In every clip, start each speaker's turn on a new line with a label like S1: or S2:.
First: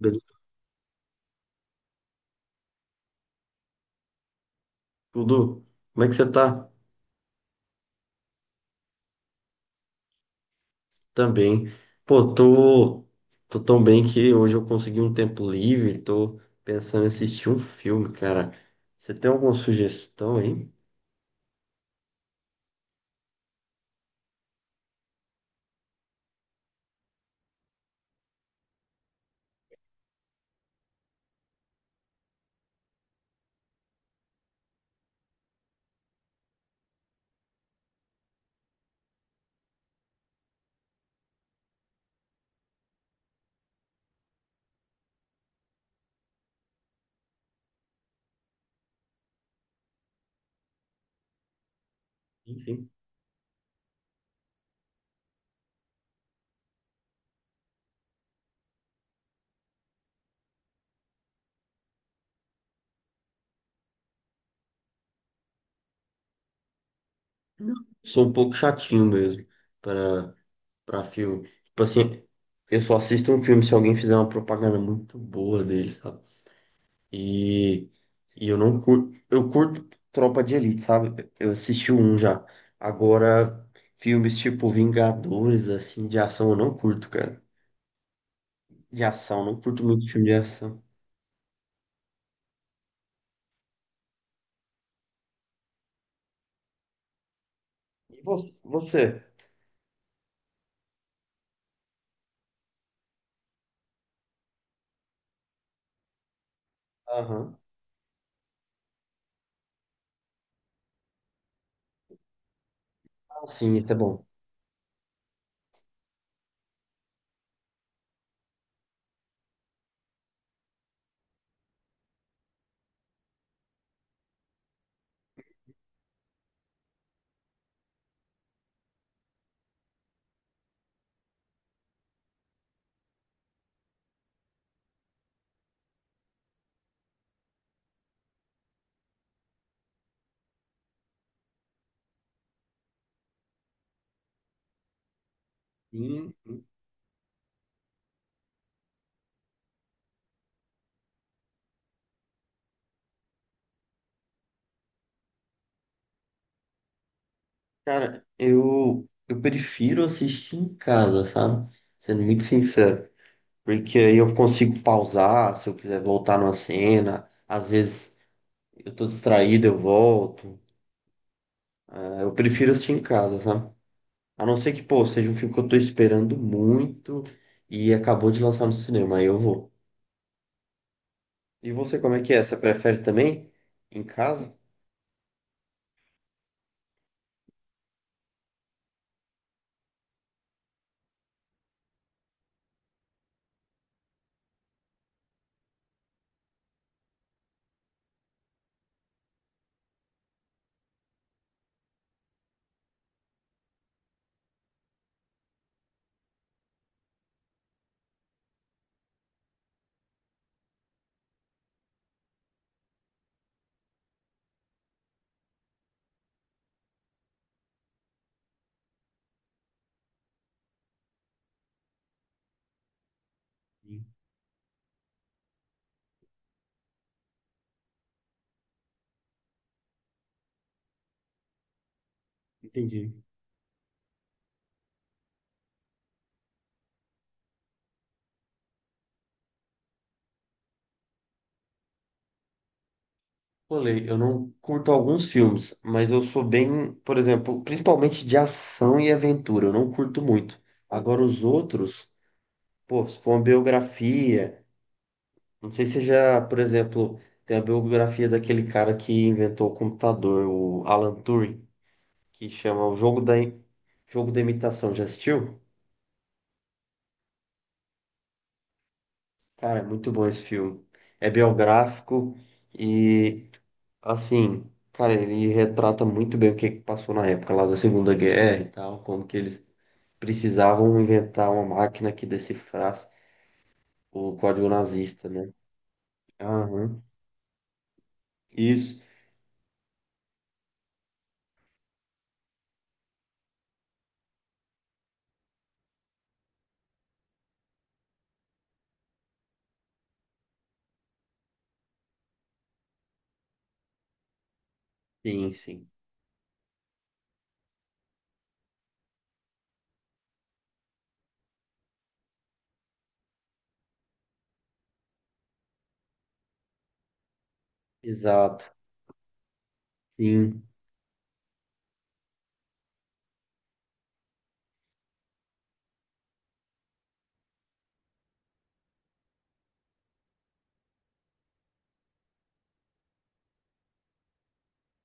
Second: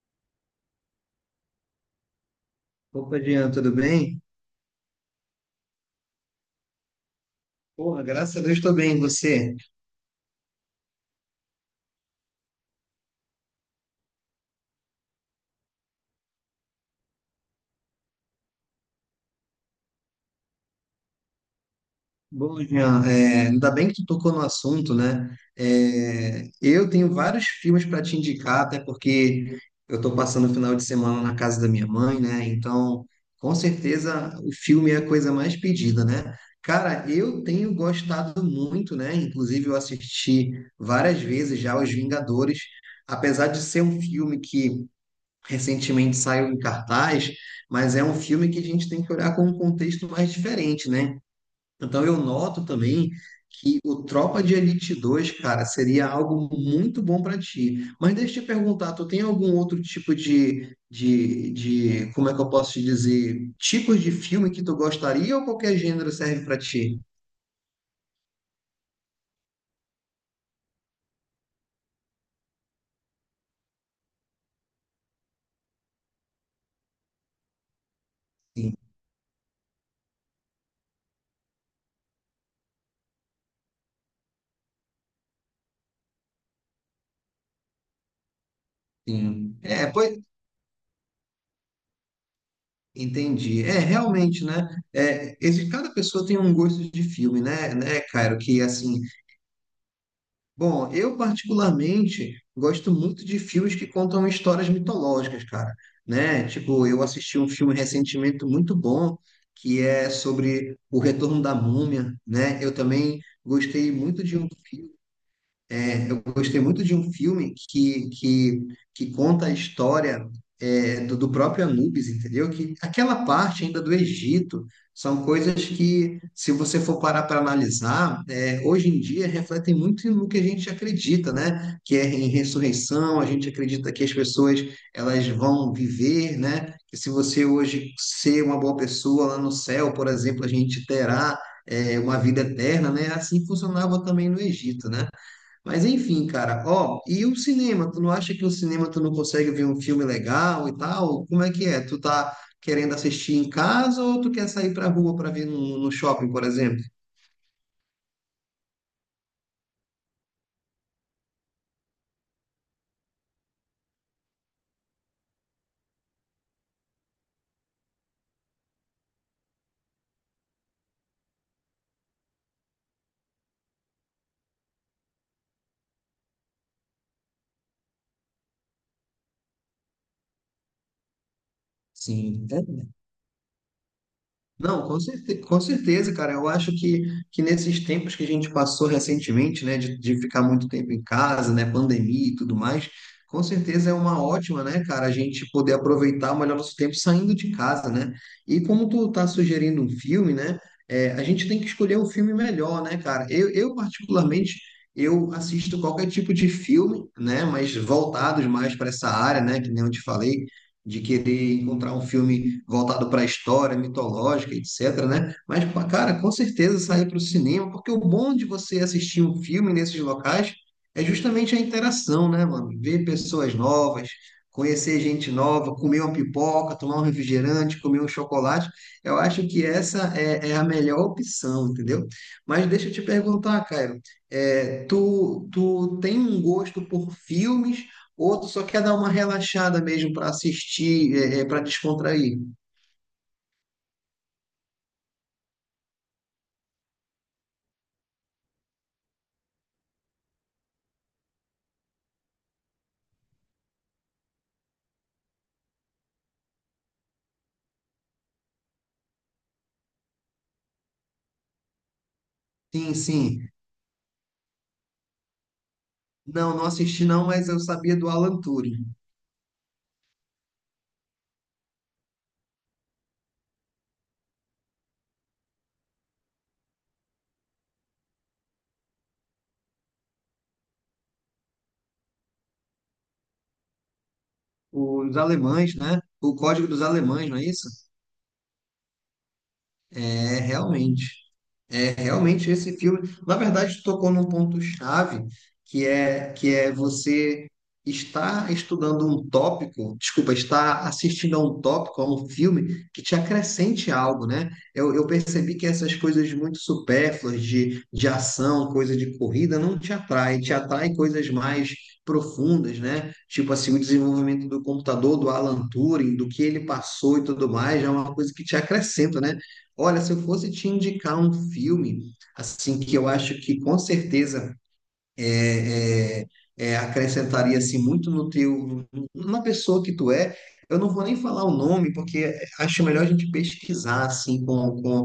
S1: Beleza,
S2: Opa, Jean, tudo bem?
S1: tudo? Como é que você tá?
S2: Porra, graças a Deus estou bem, e você?
S1: Também. Pô, tô, tô tão bem que hoje eu consegui um tempo livre, tô pensando em assistir um filme, cara. Você tem alguma sugestão aí?
S2: Bom, Jean, ainda bem que tu tocou no assunto, né? Eu tenho vários filmes para te indicar, até porque eu estou passando o final de semana na casa da minha mãe, né? Então, com certeza, o filme é a coisa mais pedida, né? Cara, eu tenho gostado muito, né? Inclusive, eu assisti várias vezes já Os Vingadores, apesar de ser um filme que recentemente saiu em cartaz, mas é um filme que a gente tem que olhar com um contexto mais diferente, né? Então eu
S1: Sim,
S2: noto
S1: sim.
S2: também que o Tropa de Elite 2, cara, seria algo muito bom para ti. Mas deixa eu te perguntar, tu tem algum outro tipo de, como é que eu posso te dizer, tipos de filme que tu gostaria ou qualquer gênero serve para ti?
S1: Sou um pouco chatinho mesmo para para filme. Tipo assim, eu só assisto um filme se alguém fizer uma propaganda muito boa dele, sabe? E, e eu
S2: Sim,
S1: não curto, eu curto Tropa de Elite, sabe? Eu assisti um já. Agora, filmes tipo Vingadores, assim, de ação, eu não curto, cara. De ação,
S2: sim.
S1: não curto
S2: É,
S1: muito
S2: pois,
S1: filme de ação.
S2: entendi. É, realmente, né? Cada pessoa tem um gosto de filme, né,
S1: E vo-
S2: Cairo? Que, assim,
S1: Você?
S2: bom, eu particularmente gosto muito de filmes que contam histórias mitológicas, cara, né? Tipo, eu assisti um
S1: Aham.
S2: filme recentemente muito bom, que é sobre o retorno da múmia, né? Eu também
S1: Ah, sim, isso
S2: gostei
S1: é
S2: muito
S1: bom.
S2: de um filme é, eu gostei muito de um filme que conta a história do próprio Anubis, entendeu? Que aquela parte ainda do Egito são coisas que, se você for parar para analisar, hoje em dia refletem muito no que a gente acredita, né? Que é em ressurreição, a gente acredita que as pessoas elas vão viver, né? Que se você hoje ser uma boa pessoa lá no céu, por exemplo, a gente terá uma vida eterna, né? Assim funcionava também no Egito, né? Mas enfim,
S1: Sim, sim.
S2: cara, ó, e o cinema? Tu não acha que o cinema tu não consegue ver um filme legal e tal? Como é que é? Tu tá querendo assistir em casa ou tu quer sair pra rua pra ver no shopping, por exemplo?
S1: Cara, eu prefiro assistir em casa, sabe? Sendo muito sincero. Porque aí eu consigo pausar se eu quiser voltar numa cena. Às vezes eu tô distraído, eu volto. Ah, eu prefiro assistir em casa, sabe? A não ser que, pô, seja um filme que eu tô esperando muito e acabou de lançar no cinema, aí eu vou. E você, como é que é?
S2: Sim.
S1: Você prefere também em casa?
S2: Não, com certe- Com certeza, cara. Eu acho que nesses tempos que a gente passou recentemente, né, de ficar muito tempo em casa, né, pandemia e tudo mais, com certeza é uma ótima, né, cara, a gente poder aproveitar melhor nosso tempo saindo de casa, né? E como tu tá sugerindo um filme, né, a gente tem que escolher um filme melhor, né, cara? Eu particularmente, eu assisto qualquer tipo de filme, né, mas voltados mais para essa área, né, que nem eu te falei de querer encontrar um filme voltado para a história mitológica, etc, né? Mas, pá, cara, com certeza sair para o cinema, porque o bom de você assistir um filme nesses locais é justamente a interação, né, mano? Ver pessoas
S1: Sim,
S2: novas, conhecer gente nova, comer uma pipoca, tomar um refrigerante, comer um chocolate. Eu acho que é a melhor opção, entendeu? Mas deixa eu te
S1: entendi.
S2: perguntar, Caio, tu tem um gosto por filmes. Outro só quer dar uma relaxada mesmo para assistir, para descontrair?
S1: Falei, eu não curto alguns filmes, mas eu sou bem, por exemplo, principalmente de ação e aventura, eu não curto muito. Agora os outros, pô, se for uma biografia, não sei se já, por exemplo, tem a biografia daquele cara que inventou o computador, o Alan Turing, que chama
S2: Sim,
S1: O Jogo da,
S2: sim.
S1: Jogo da Imitação. Já assistiu?
S2: Não, não assisti não, mas eu sabia do Alan Turing.
S1: Cara, é muito bom esse filme. É biográfico e, assim, cara, ele retrata muito bem o que que passou na época lá da Segunda Guerra e tal, como que eles precisavam inventar uma máquina que decifrasse o código
S2: Os
S1: nazista, né?
S2: alemães, né? O Código dos
S1: Aham,
S2: Alemães, não é isso?
S1: isso.
S2: É, realmente. É, realmente esse filme, na verdade, tocou num ponto-chave, que é você estar estudando um tópico, desculpa, estar assistindo a um tópico, a um filme que te acrescente algo, né? Eu
S1: Sim,
S2: percebi que
S1: sim.
S2: essas coisas muito supérfluas de ação, coisa de corrida, não te atrai, te atrai coisas mais profundas, né? Tipo assim, o desenvolvimento do computador, do Alan Turing, do que ele passou e tudo mais, é uma coisa que te
S1: Exato.
S2: acrescenta, né? Olha, se eu fosse
S1: Sim.
S2: te indicar um filme, assim, que eu acho que com certeza é, é, acrescentaria assim, muito no teu, na pessoa que tu é, eu não vou nem falar o nome, porque acho melhor a gente pesquisar assim,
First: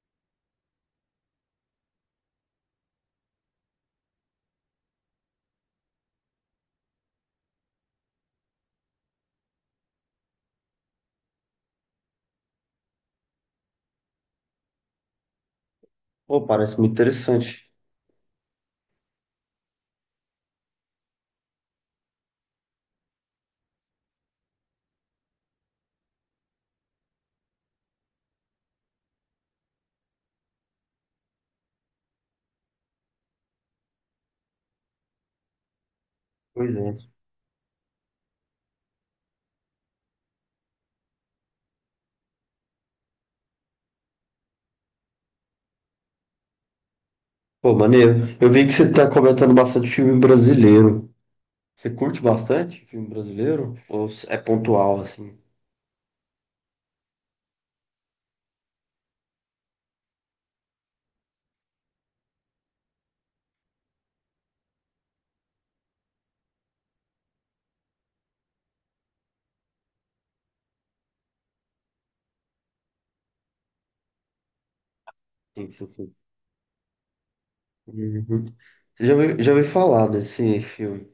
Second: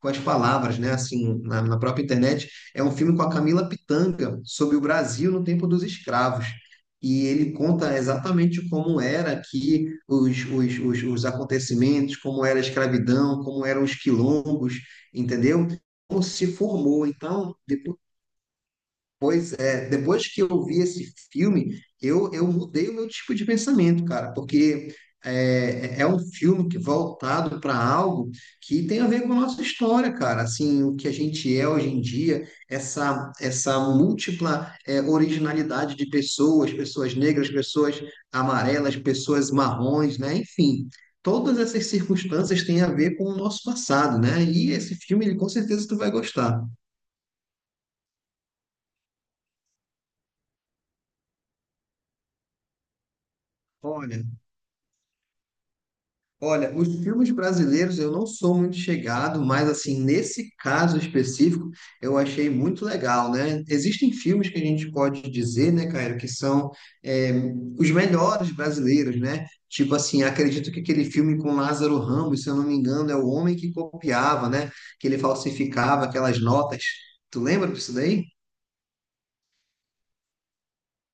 S2: com as palavras, né? Assim, na própria internet, é um filme com a Camila Pitanga sobre o Brasil no tempo dos escravos. E ele conta exatamente como era aqui os acontecimentos, como era a escravidão, como eram os quilombos, entendeu? Como
S1: Pô,
S2: se
S1: parece muito
S2: formou. Então,
S1: interessante.
S2: depois pois é, depois que eu vi esse filme, eu mudei o meu tipo de pensamento, cara, porque é um filme que voltado para algo que tem a ver com a nossa história, cara, assim, o que a gente é hoje em dia, essa múltipla originalidade de pessoas,
S1: Pois é.
S2: pessoas negras, pessoas amarelas, pessoas marrons, né, enfim. Todas essas circunstâncias têm a ver com o nosso passado, né? E esse filme, ele, com certeza, tu vai gostar.
S1: Pô, maneiro. Eu vi que você tá comentando bastante filme brasileiro. Você curte bastante filme brasileiro? Ou
S2: Olha,
S1: é pontual, assim?
S2: Olha, os filmes brasileiros eu não sou muito chegado, mas assim, nesse caso específico, eu achei muito legal, né? Existem filmes que a gente pode dizer, né, Caio, que são é, os melhores brasileiros, né? Tipo assim, acredito que aquele filme com Lázaro Ramos, se eu não me engano, é o homem que copiava, né? Que ele
S1: Sim, sim,
S2: falsificava
S1: sim.
S2: aquelas notas. Tu lembra disso daí?
S1: Uhum. Você já ouviu, já ouvi falar desse filme.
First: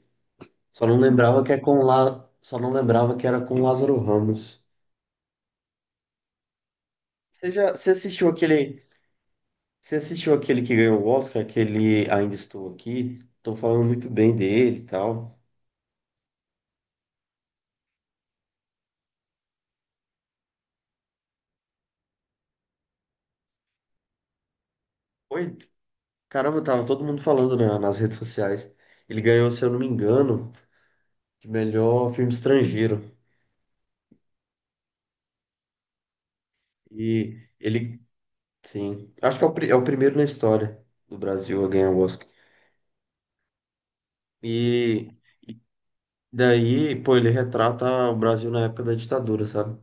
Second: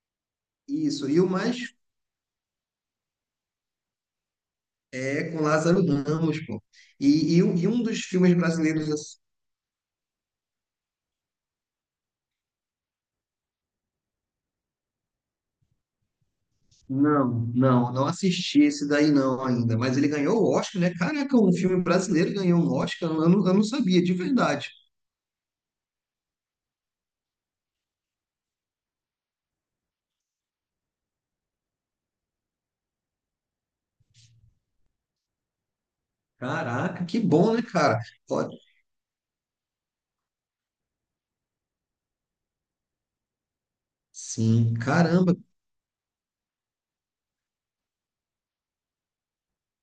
S1: Só não
S2: Isso, e o
S1: lembrava que é
S2: mais
S1: com lá, só não lembrava que era com Lázaro Ramos.
S2: é com Lázaro Ramos, pô. E,
S1: Você já,
S2: um dos filmes brasileiros.
S1: você assistiu aquele que ganhou o Oscar, aquele Ainda Estou Aqui? Estão falando muito bem dele e tal.
S2: Não, não assisti esse daí não ainda, mas ele ganhou o Oscar, né? Caraca, um filme brasileiro ganhou um Oscar, eu não sabia, de verdade.
S1: Oi, caramba, tava todo mundo falando nas redes sociais. Ele ganhou, se eu não me engano, de melhor filme estrangeiro.
S2: Caraca, que
S1: E
S2: bom, né,
S1: ele
S2: cara? Ó,
S1: sim. Acho que é o primeiro na história do Brasil a ganhar o Oscar.
S2: sim,
S1: E
S2: caramba.
S1: daí, pô, ele retrata o Brasil na época da ditadura, sabe?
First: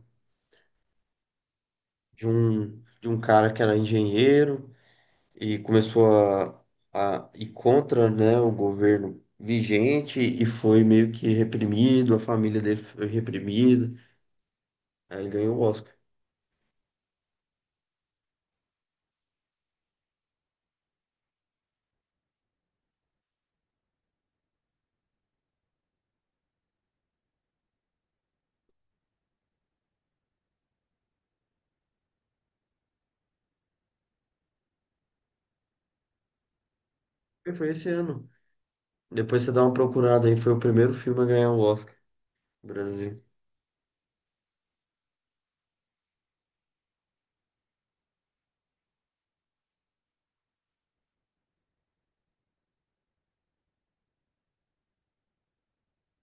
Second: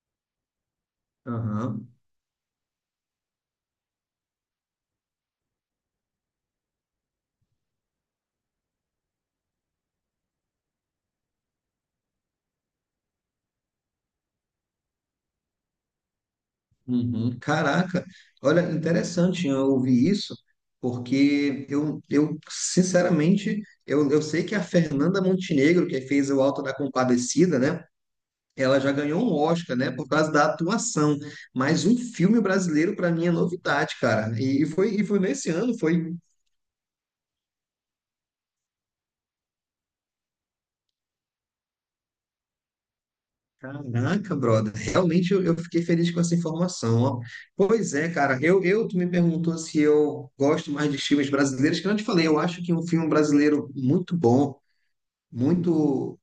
S2: Aham,
S1: De um cara que era engenheiro e começou a ir contra, né, o governo vigente e foi meio que reprimido, a família dele foi reprimida. Aí ele ganhou o Oscar.
S2: uhum, caraca. Olha, interessante eu ouvir isso, porque eu sinceramente, eu sei que a Fernanda Montenegro, que fez o Alto da Compadecida, né? Ela já ganhou um Oscar, né, por causa da atuação. Mas um filme brasileiro, para mim, é novidade, cara. E foi nesse ano, foi.
S1: E foi esse ano. Depois você dá uma procurada aí, foi o primeiro filme a ganhar o Oscar no Brasil.
S2: Caraca, brother. Realmente eu fiquei feliz com essa informação, ó. Pois é, cara. Tu me perguntou se eu gosto mais de filmes brasileiros, que eu não te falei. Eu acho que um filme brasileiro muito bom, muito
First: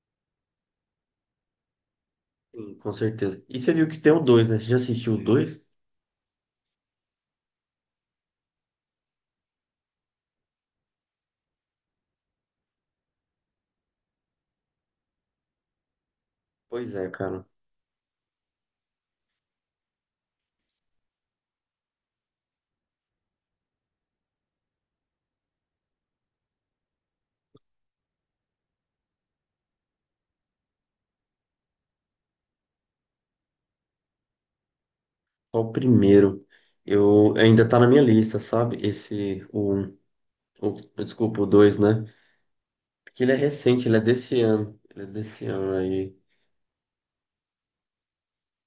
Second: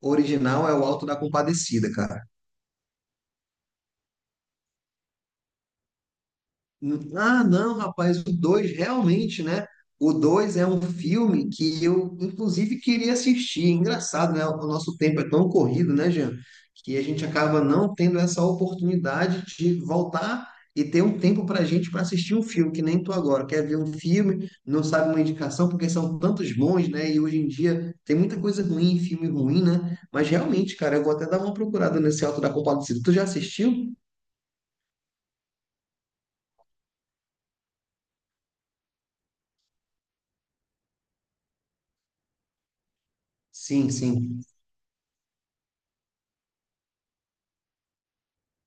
S2: original, é o Alto da Compadecida, cara.
S1: Sim, com certeza. E você viu que tem o dois, né? Você já assistiu o dois?
S2: Ah, não, rapaz, o 2 realmente, né? O 2 é um filme que eu, inclusive, queria assistir. É engraçado, né? O nosso tempo é tão corrido, né, Jean?
S1: Pois
S2: Que a
S1: é,
S2: gente
S1: cara.
S2: acaba não tendo essa oportunidade de voltar e ter um tempo para a gente para assistir um filme, que nem tu agora. Quer ver um filme, não sabe uma indicação, porque são tantos bons, né? E hoje em dia tem muita coisa ruim, filme ruim, né? Mas realmente, cara, eu vou até dar uma procurada nesse Alto da Compadecida. Tu já assistiu?
S1: Só o primeiro. Eu ainda tá na minha lista, sabe? Esse, o, um- o desculpa, o dois, né? Porque ele é recente,
S2: Sim,
S1: ele é desse
S2: sim.
S1: ano. Ele é desse ano aí.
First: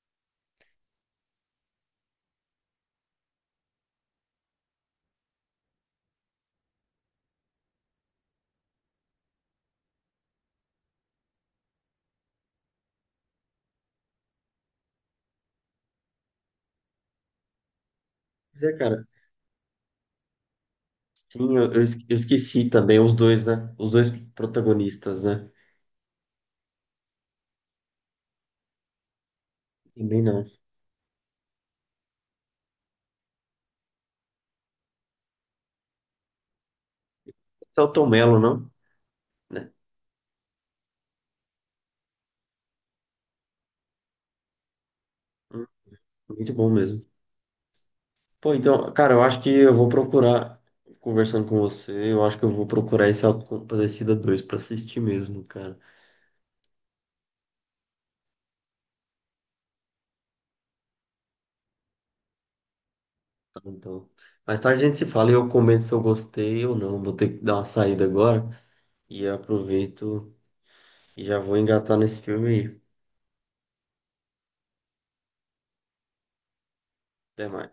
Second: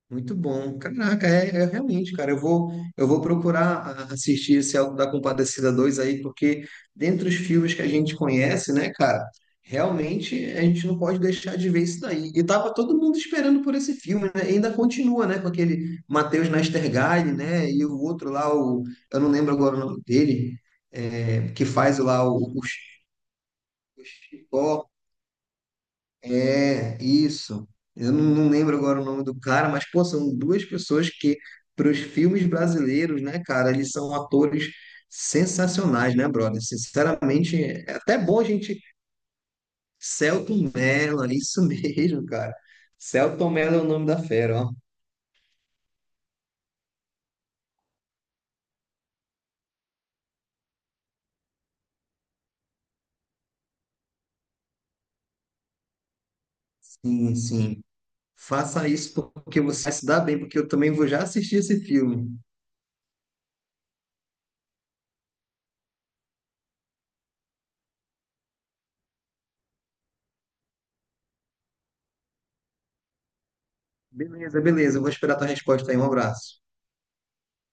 S2: Muito bom. Caraca, realmente, cara. Eu vou procurar assistir esse Auto da Compadecida 2 aí, porque dentre os filmes que a gente conhece, né, cara, realmente a gente não pode deixar de ver isso daí. E tava todo mundo esperando por esse filme, né? E ainda continua, né, com aquele Matheus Nachtergaele, né, e o outro lá,
S1: Pois é,
S2: o,
S1: cara.
S2: eu não lembro agora o nome dele,
S1: Sim,
S2: que
S1: eu, eu
S2: faz
S1: esque- eu
S2: lá o
S1: esqueci também os dois, né? Os dois
S2: Chicó.
S1: protagonistas, né?
S2: É, isso. Eu não, não lembro agora o nome do cara, mas, pô,
S1: Também
S2: são
S1: não.
S2: duas pessoas que, para os filmes brasileiros, né, cara, eles são atores sensacionais, né, brother? Sinceramente,
S1: É o
S2: é
S1: Tom
S2: até
S1: Mello,
S2: bom a
S1: não?
S2: gente.
S1: Né?
S2: Selton Mello, é isso mesmo, cara. Selton Mello é o nome da fera, ó.
S1: Hum, muito bom mesmo. Pô, então, cara, eu acho que eu vou procurar, conversando com você, eu acho que eu vou procurar esse Auto da Compadecida dois pra assistir mesmo, cara.
S2: Sim, sim. Faça isso porque você vai se dar bem, porque eu também vou já assistir esse filme.
S1: Então, mais tarde a gente se fala e eu comento se eu gostei ou não. Vou ter que dar uma saída agora e eu aproveito e já vou engatar nesse filme aí.
S2: Beleza, beleza. Eu vou esperar a tua resposta aí. Um abraço.
S1: Até mais.